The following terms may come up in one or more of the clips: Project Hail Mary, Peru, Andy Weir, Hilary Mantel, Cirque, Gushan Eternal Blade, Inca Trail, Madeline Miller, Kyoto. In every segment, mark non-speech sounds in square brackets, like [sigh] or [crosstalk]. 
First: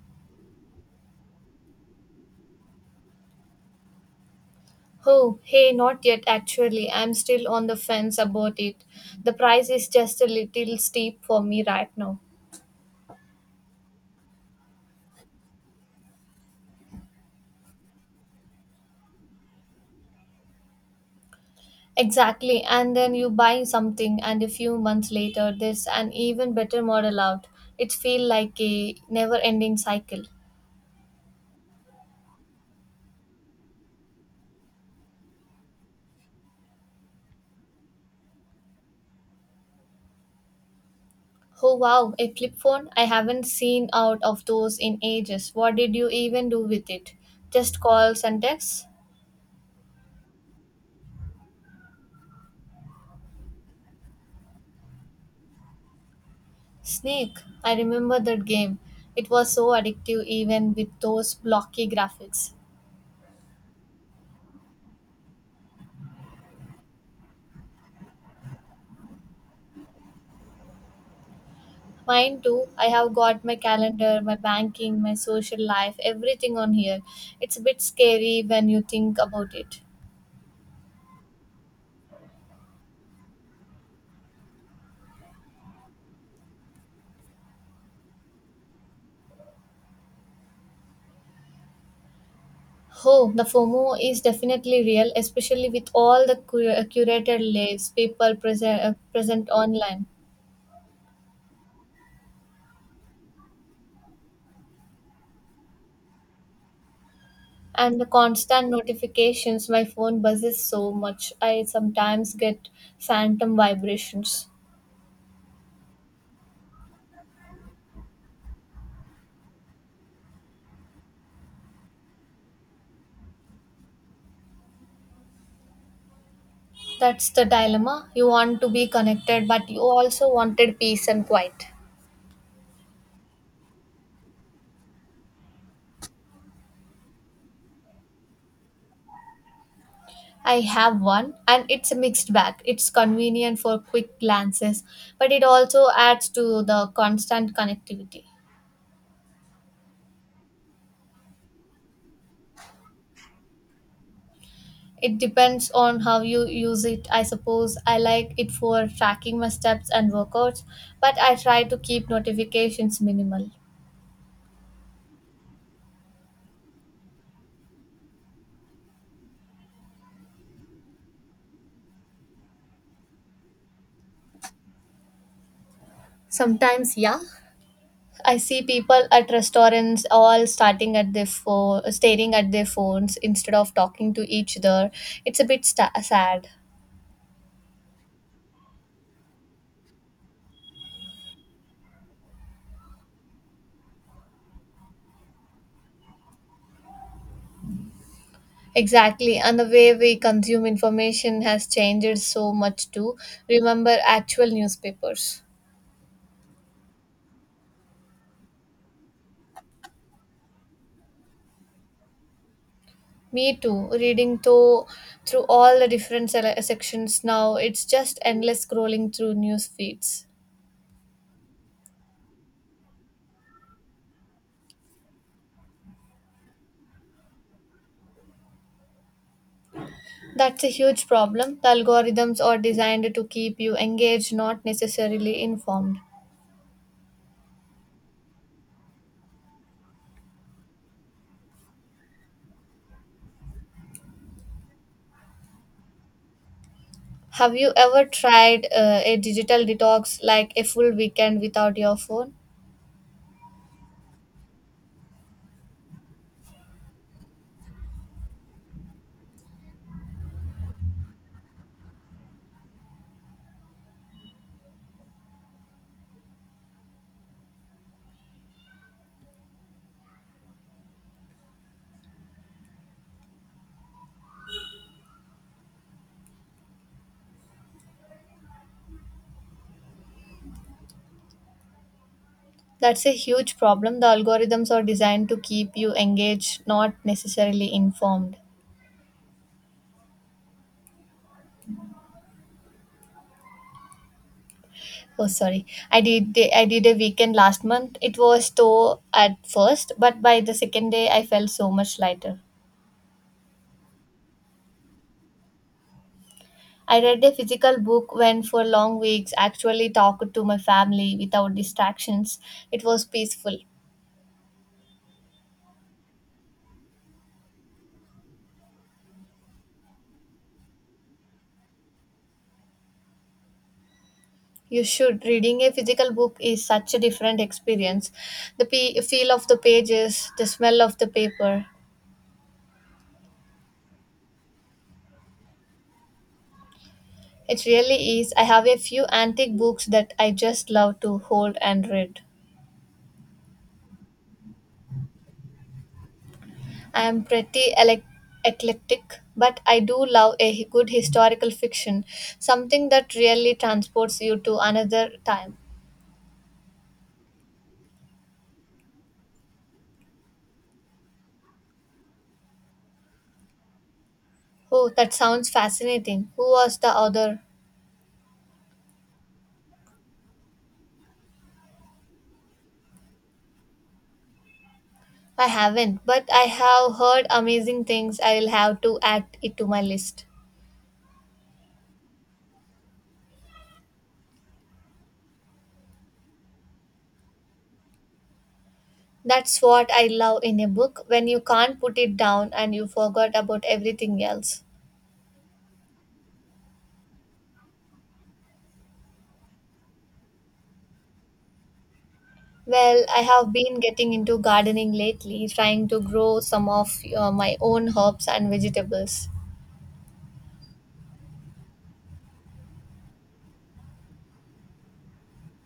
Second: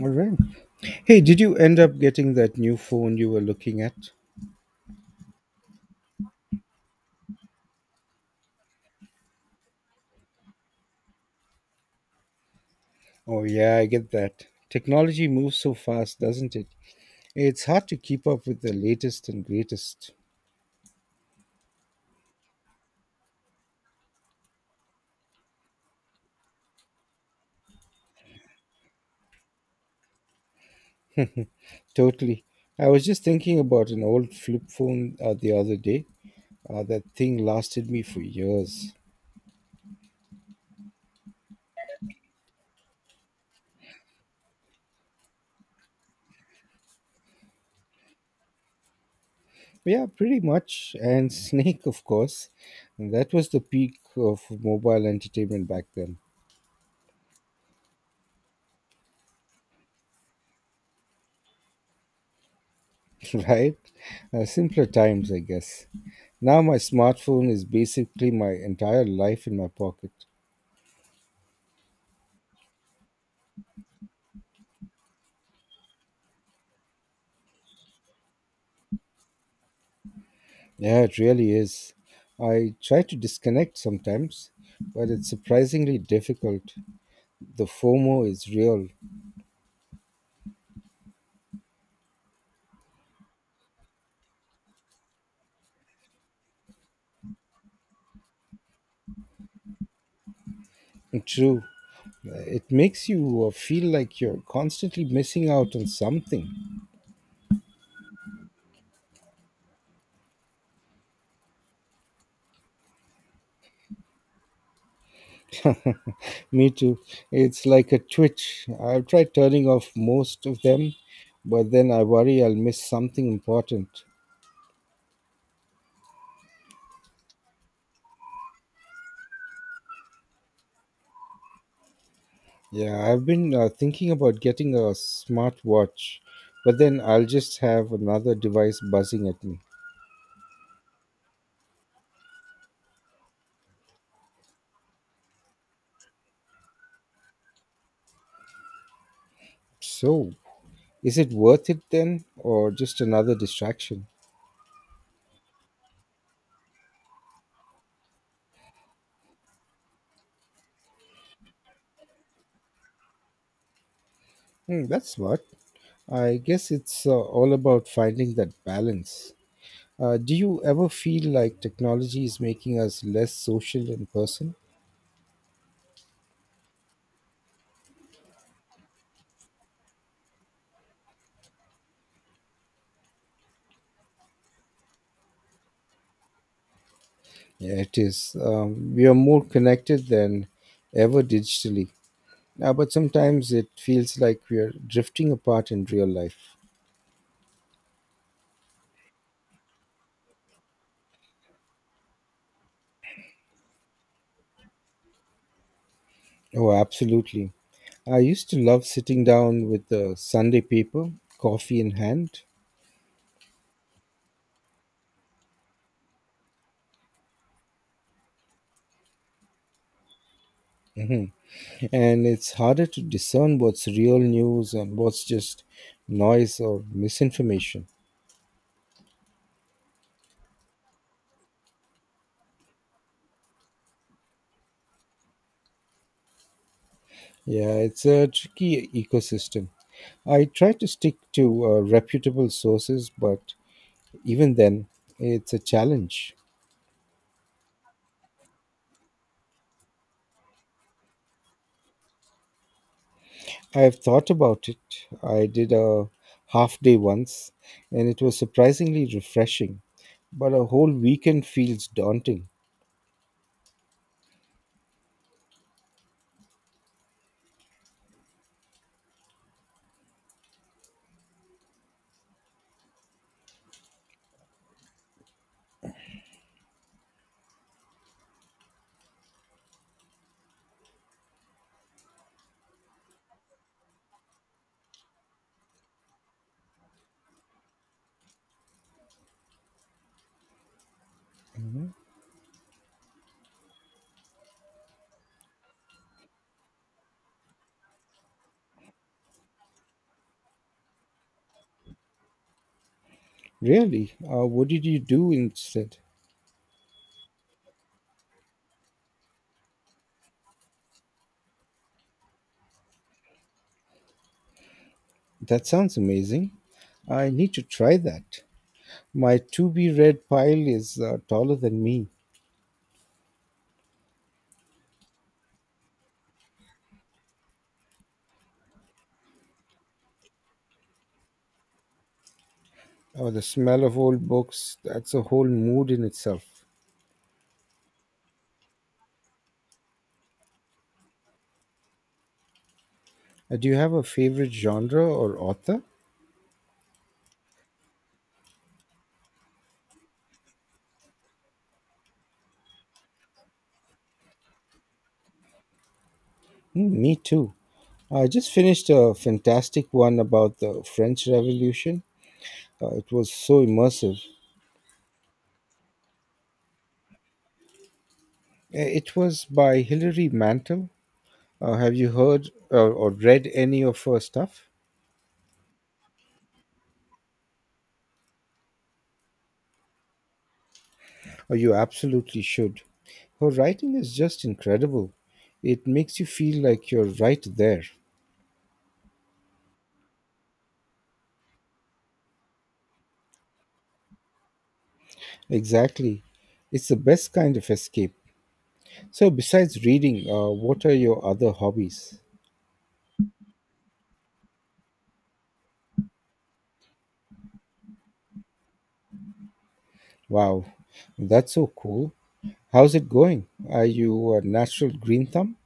All right. Hey, did you end up getting that new phone you were looking at? Oh, hey, not yet actually. I'm still on the fence about it. The price is just a little steep for me right now. Oh, yeah, I get that. Technology moves so fast, doesn't it? It's hard to keep up with the latest and greatest. Exactly, and then you buy something, and a few months later, there's an even better model out. It feels like a never ending cycle. Totally. I was just thinking about an old flip phone the other day. That thing lasted me for years. Oh wow, a flip phone? I haven't seen out of those in ages. What did you even do with it? Just calls and texts? Yeah, pretty much. And [laughs] Snake, of course. That was the peak of mobile entertainment back then. Snake, I remember that game. It was so addictive even with those blocky graphics. [laughs] Right? Simpler times, I guess. Now my smartphone is basically my entire life in my pocket. Mine too. I have got my calendar, my banking, my social life, everything on here. It's a bit scary when you think about it. Yeah, it really is. I try to disconnect sometimes, but it's surprisingly difficult. The FOMO is real Oh, the FOMO is definitely real, especially with all the curated lives people present online and true. It makes you feel like you're constantly missing out on something. and the constant notifications. My phone buzzes so much. I sometimes get phantom vibrations. Me too. It's like a twitch. I've tried turning off most of them, but then I worry I'll miss something important. That's the dilemma. You want to be connected, but you also wanted peace and quiet. Yeah, I've been thinking about getting a smartwatch, but then I'll just have another device buzzing at me. I have one, and it's a mixed bag. It's convenient for quick glances, but it also adds to the constant connectivity. So, is it worth it then, or just another distraction? It depends on how you use it. I suppose I like it for tracking my steps and workouts, but I try to keep notifications minimal. Hmm, that's smart. I guess it's all about finding that balance. Do you ever feel like technology is making us less social in person? Sometimes, yeah, I see people at restaurants all starting at their phone, staring at their phones instead of talking to each other. It's a bit sta sad. Yeah, it is. We are more connected than ever digitally. But sometimes it feels like we are drifting apart in real life. Exactly, and the way we consume information has changed so much too. Remember actual newspapers. Oh, absolutely. I used to love sitting down with the Sunday paper, coffee in hand. Me too. Reading to through all the different sections now, it's just endless scrolling through news feeds. Mhm. And it's harder to discern what's real news and what's just noise or misinformation. That's a huge problem. The algorithms are designed to keep you engaged, not necessarily informed. Yeah, it's a tricky ecosystem. I try to stick to reputable sources, but even then, it's a challenge. Have you ever tried a digital detox, like a full weekend without your phone? I've thought about it. I did a half day once, and it was surprisingly refreshing, but a whole weekend feels daunting. That's a huge problem. The algorithms are designed to keep you engaged, not necessarily informed. Mhm. Oh, sorry. I did a weekend last month. It was tough at first, but by the second day, I felt so much lighter. Really? What did you do instead? I read a physical book when for long weeks actually talked to my family without distractions. It was peaceful. That sounds amazing. I need to try that. My to be read pile is taller than me. You should. Reading a physical book is such a different experience. The feel of the pages, the smell of the paper, Oh, the smell of old books, that's a whole mood in itself. it really is. I have a few antique books that I just love to hold and read. Do you have a favorite genre or author? I am pretty elec eclectic, but I do love a good historical fiction, something that really transports you to another time. Mm, me too. I just finished a fantastic one about the French Revolution. It was so immersive. Oh, that sounds fascinating. Who was the author? It was by Hilary Mantel. Have you heard or read any of her stuff? I haven't, but I have heard amazing things. I will have to add it to my list. Oh, you absolutely should. Her writing is just incredible. It makes you feel like you're right there. That's what I love in a book when you can't put it down and you forgot about everything else. Exactly. It's the best kind of escape. So, besides reading, what are your other hobbies? Well, I have been getting into gardening lately, trying to grow some of my own herbs and vegetables. Wow, that's so cool. How's it going? Are you a natural green thumb?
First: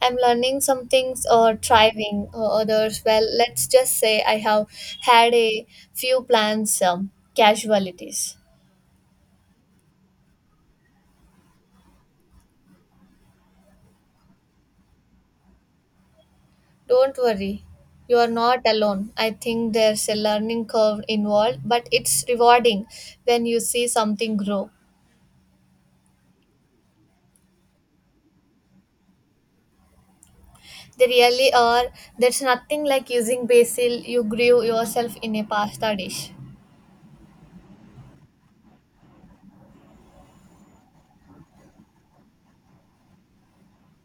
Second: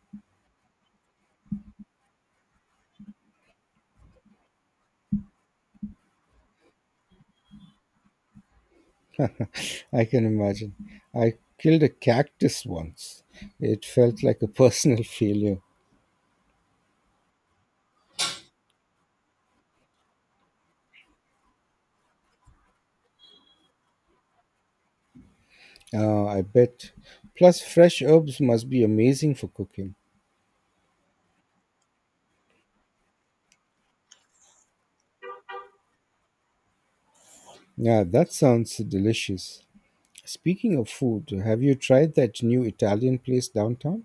I'm learning some things or thriving others. Well, let's just say I have had a few plants casualties. [laughs] I can imagine. I killed a cactus once. It felt like a personal [laughs] failure. Don't worry, you are not alone. I think there's a learning curve involved, but it's rewarding when you see something grow. Ah, I bet. Plus, fresh herbs must be amazing for cooking. They really are. There's nothing like using basil you grew yourself in a pasta dish. Yeah, that sounds delicious. Speaking of food, have you tried that new Italian place downtown?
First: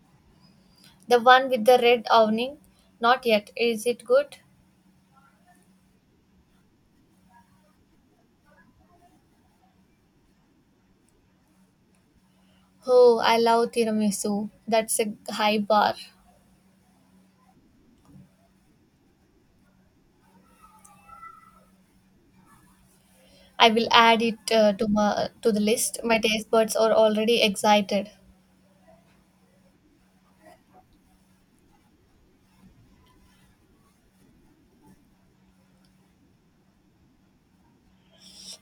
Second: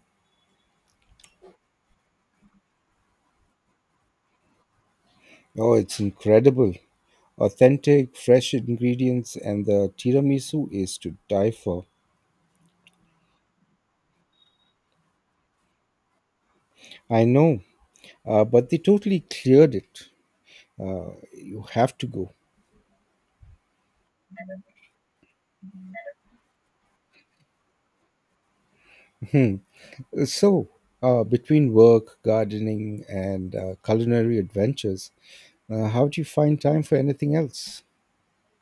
The one with the red awning? Not yet. Is it good? Oh, it's incredible. Authentic, fresh ingredients, and the tiramisu is to die for. Oh, I love tiramisu. That's a high bar. I know, but they totally cleared it. You have to go. I will add it to the list. My taste buds are already excited. [laughs] So, between work, gardening, and culinary adventures, how do you find time for anything else?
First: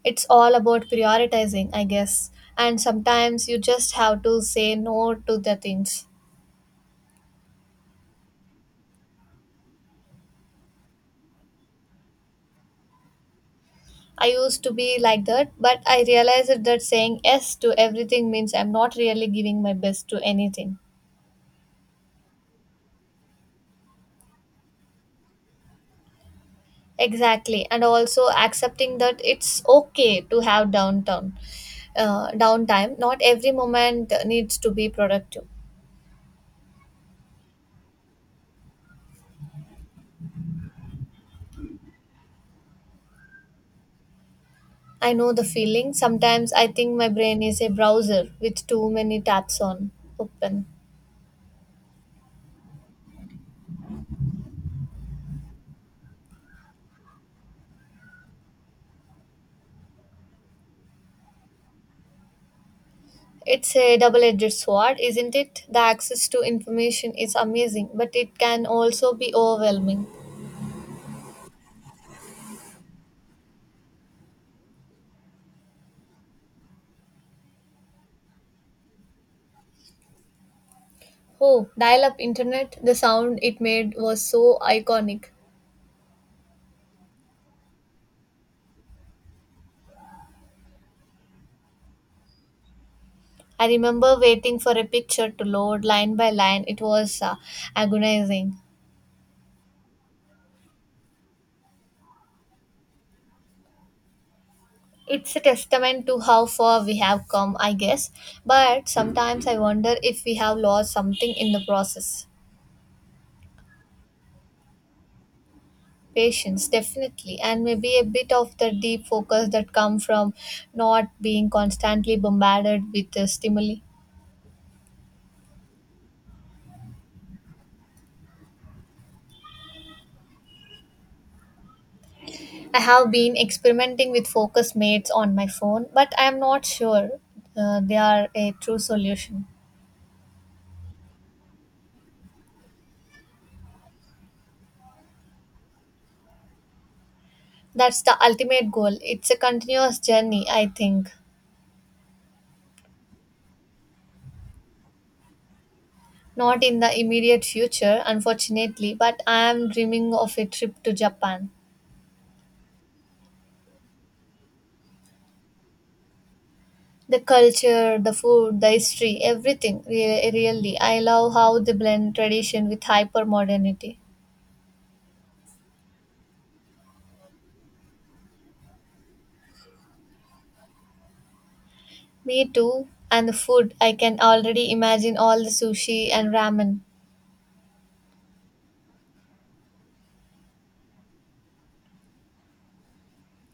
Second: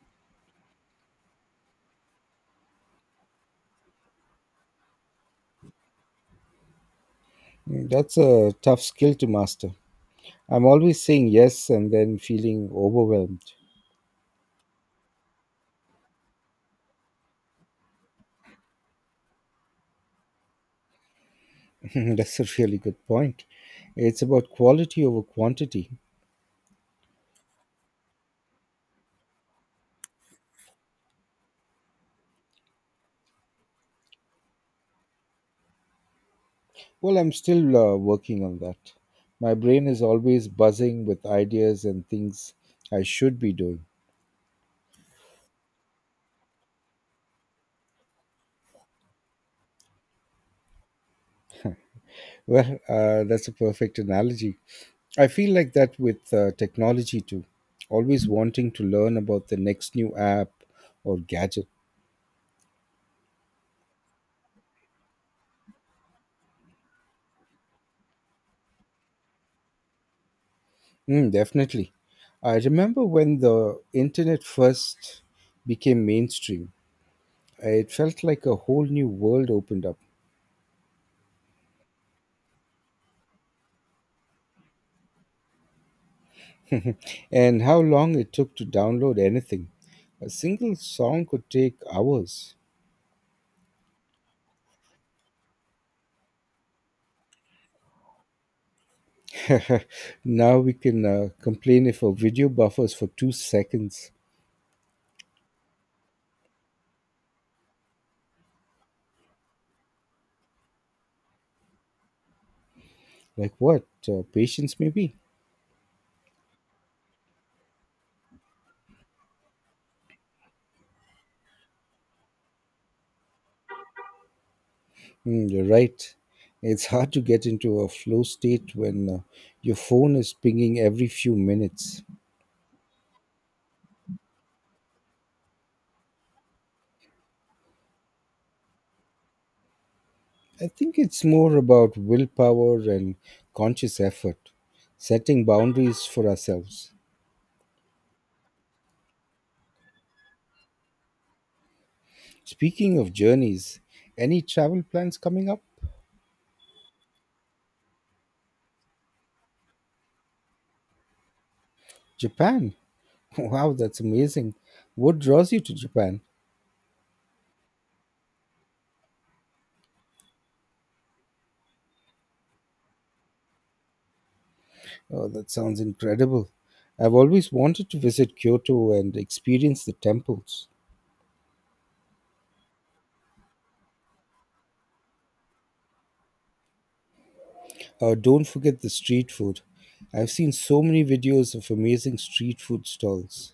It's all about prioritizing, I guess. And sometimes you just have to say no to the things. Mm, that's a tough skill to master. I'm always saying yes and then feeling overwhelmed. I used to be like that, but I realized that saying yes to everything means I'm not really giving my best to anything. [laughs] That's a really good point. It's about quality over quantity. Exactly, and also accepting that it's okay to have downtime. Not every moment needs to be productive. Well, I'm still working on that. My brain is always buzzing with ideas and things I should be doing. I know the feeling. Sometimes I think my brain is a browser with too many tabs on open. Well, that's a perfect analogy. I feel like that with technology too. Always wanting to learn about the next new app or gadget. It's a double-edged sword, isn't it? The access to information is amazing, but it can also be overwhelming. Mm, definitely. I remember when the internet first became mainstream, it felt like a whole new world opened up. Oh, dial-up internet! The sound it made was so iconic. [laughs] And how long it took to download anything. A single song could take hours. I remember waiting for a picture to load line by line. It was agonizing. [laughs] Now we can complain if a video buffers for 2 seconds. It's a testament to how far we have come, I guess. But sometimes I wonder if we have lost something in the process. Like what, patience maybe? Patience, definitely, and maybe a bit of the deep focus that come from not being constantly bombarded with stimuli. Mm, you're right. It's hard to get into a flow state when your phone is pinging every few minutes. I have been experimenting with focus mates on my phone, but I am not sure they are a true solution. I think it's more about willpower and conscious effort, setting boundaries for ourselves. That's the ultimate goal. It's a continuous journey, I think. Speaking of journeys, any travel plans coming up? Not in the immediate future, unfortunately, but I am dreaming of a trip to Japan. Japan? [laughs] Wow, that's amazing. What draws you to Japan? The culture, the food, the history, everything, really. I love how they blend tradition with hyper modernity. Oh, that sounds incredible. I've always wanted to visit Kyoto and experience the temples. Me too. And the food, I can already imagine all the sushi and ramen. Don't forget the street food. I've seen so many videos of amazing street food stalls.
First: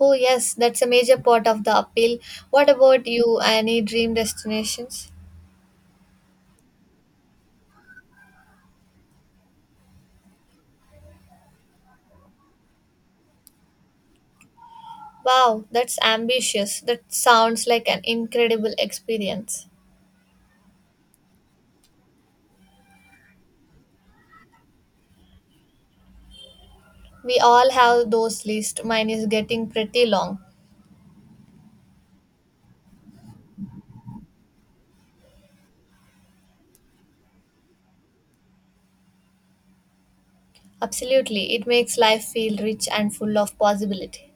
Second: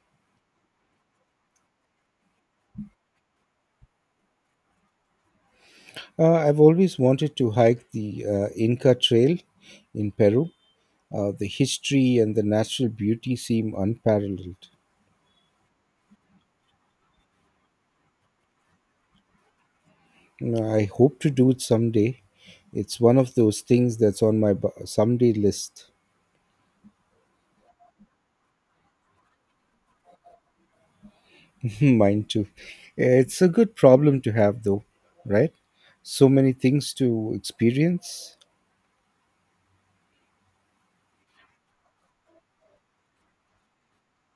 Oh, yes, that's a major part of the appeal. What about you? Any dream destinations? I've always wanted to hike the Inca Trail in Peru. The history and the natural beauty seem unparalleled. Wow, that's ambitious. That sounds like an incredible experience. And I hope to do it someday. It's one of those things that's on my someday list. We all have those lists. Mine is getting pretty long. [laughs] Mine too. It's a good problem to have, though, right? So many things to experience. Absolutely, it makes life feel rich and full of possibility.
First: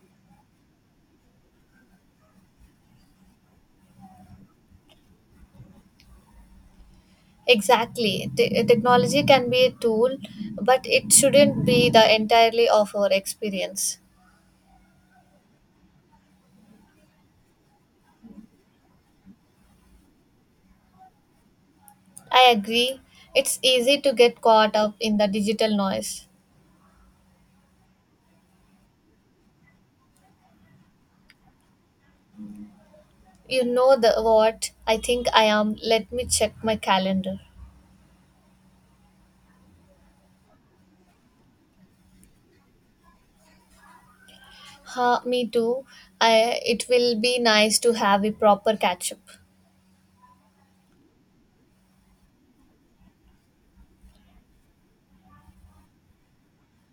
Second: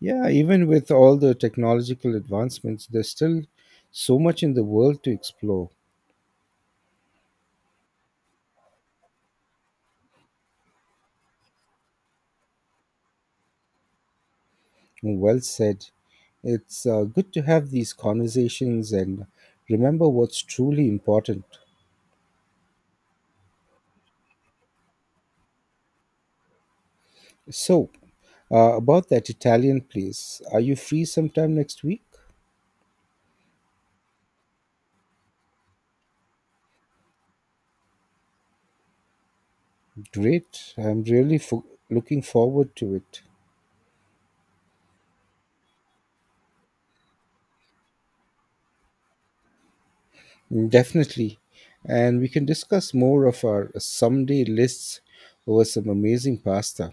Yeah, even with all the technological advancements, there's still so much in the world to explore. Exactly. Technology can be a tool, but it shouldn't be the entirely of our experience. Well said. It's good to have these conversations and remember what's truly important. I agree. It's easy to get caught up in the digital noise. So, about that Italian place, are you free sometime next week? You know the what? I think I am. Let me check my calendar. Great. I'm really looking forward to it. Huh, me too. I, it will be nice to have a proper catch up. Definitely. And we can discuss more of our someday lists over some amazing pasta.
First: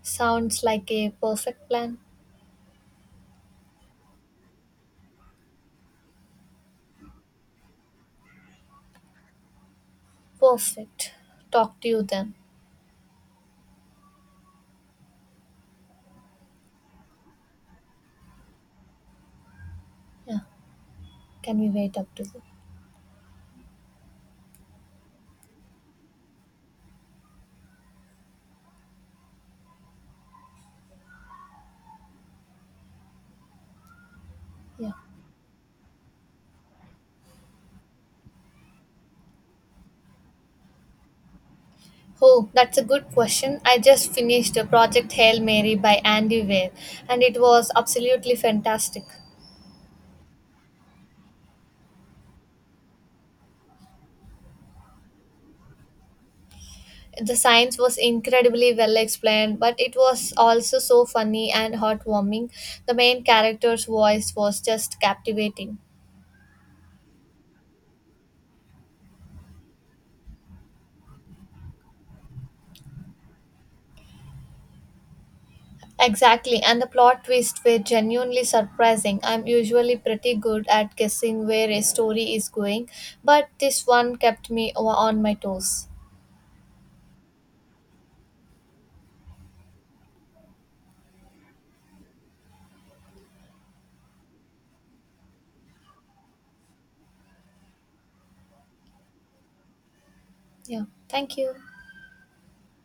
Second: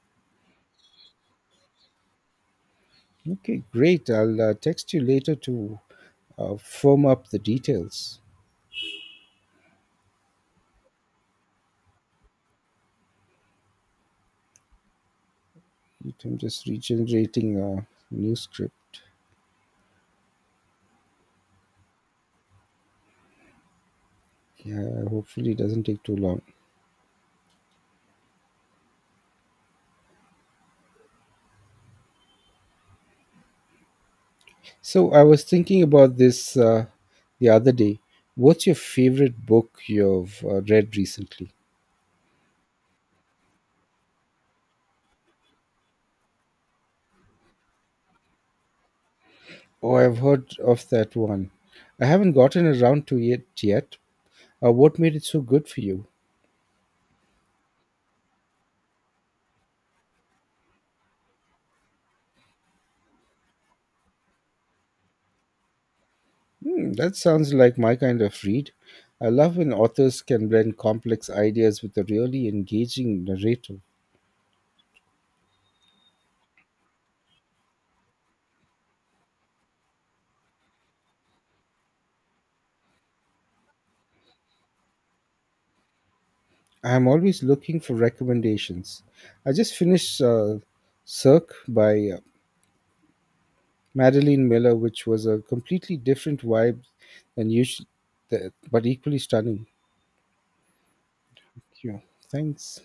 Sounds like a perfect plan. Okay, great. I'll text you later to firm up the details. Perfect. Talk to you then. I'm just regenerating a new script. Yeah. Can we wait up to the Yeah, hopefully it doesn't take too long. yeah. So I was thinking about this the other day. What's your favorite book you've read recently? Oh, that's a good question. I just finished the Project Hail Mary by Andy Weir and it was absolutely fantastic. Oh, I've heard of that one. I haven't gotten around to it yet. What made it so good for you? The science was incredibly well explained, but it was also so funny and heartwarming. The main character's voice was just captivating. Hmm, that sounds like my kind of read. I love when authors can blend complex ideas with a really engaging narrative. Exactly, and the plot twists were genuinely surprising. I'm usually pretty good at guessing where a story is going, but this one kept me on my toes. I'm always looking for recommendations. I just finished Cirque by Madeline Miller, which was a completely different vibe than usual, but equally stunning. Yeah, thank you. Thank you. Thanks.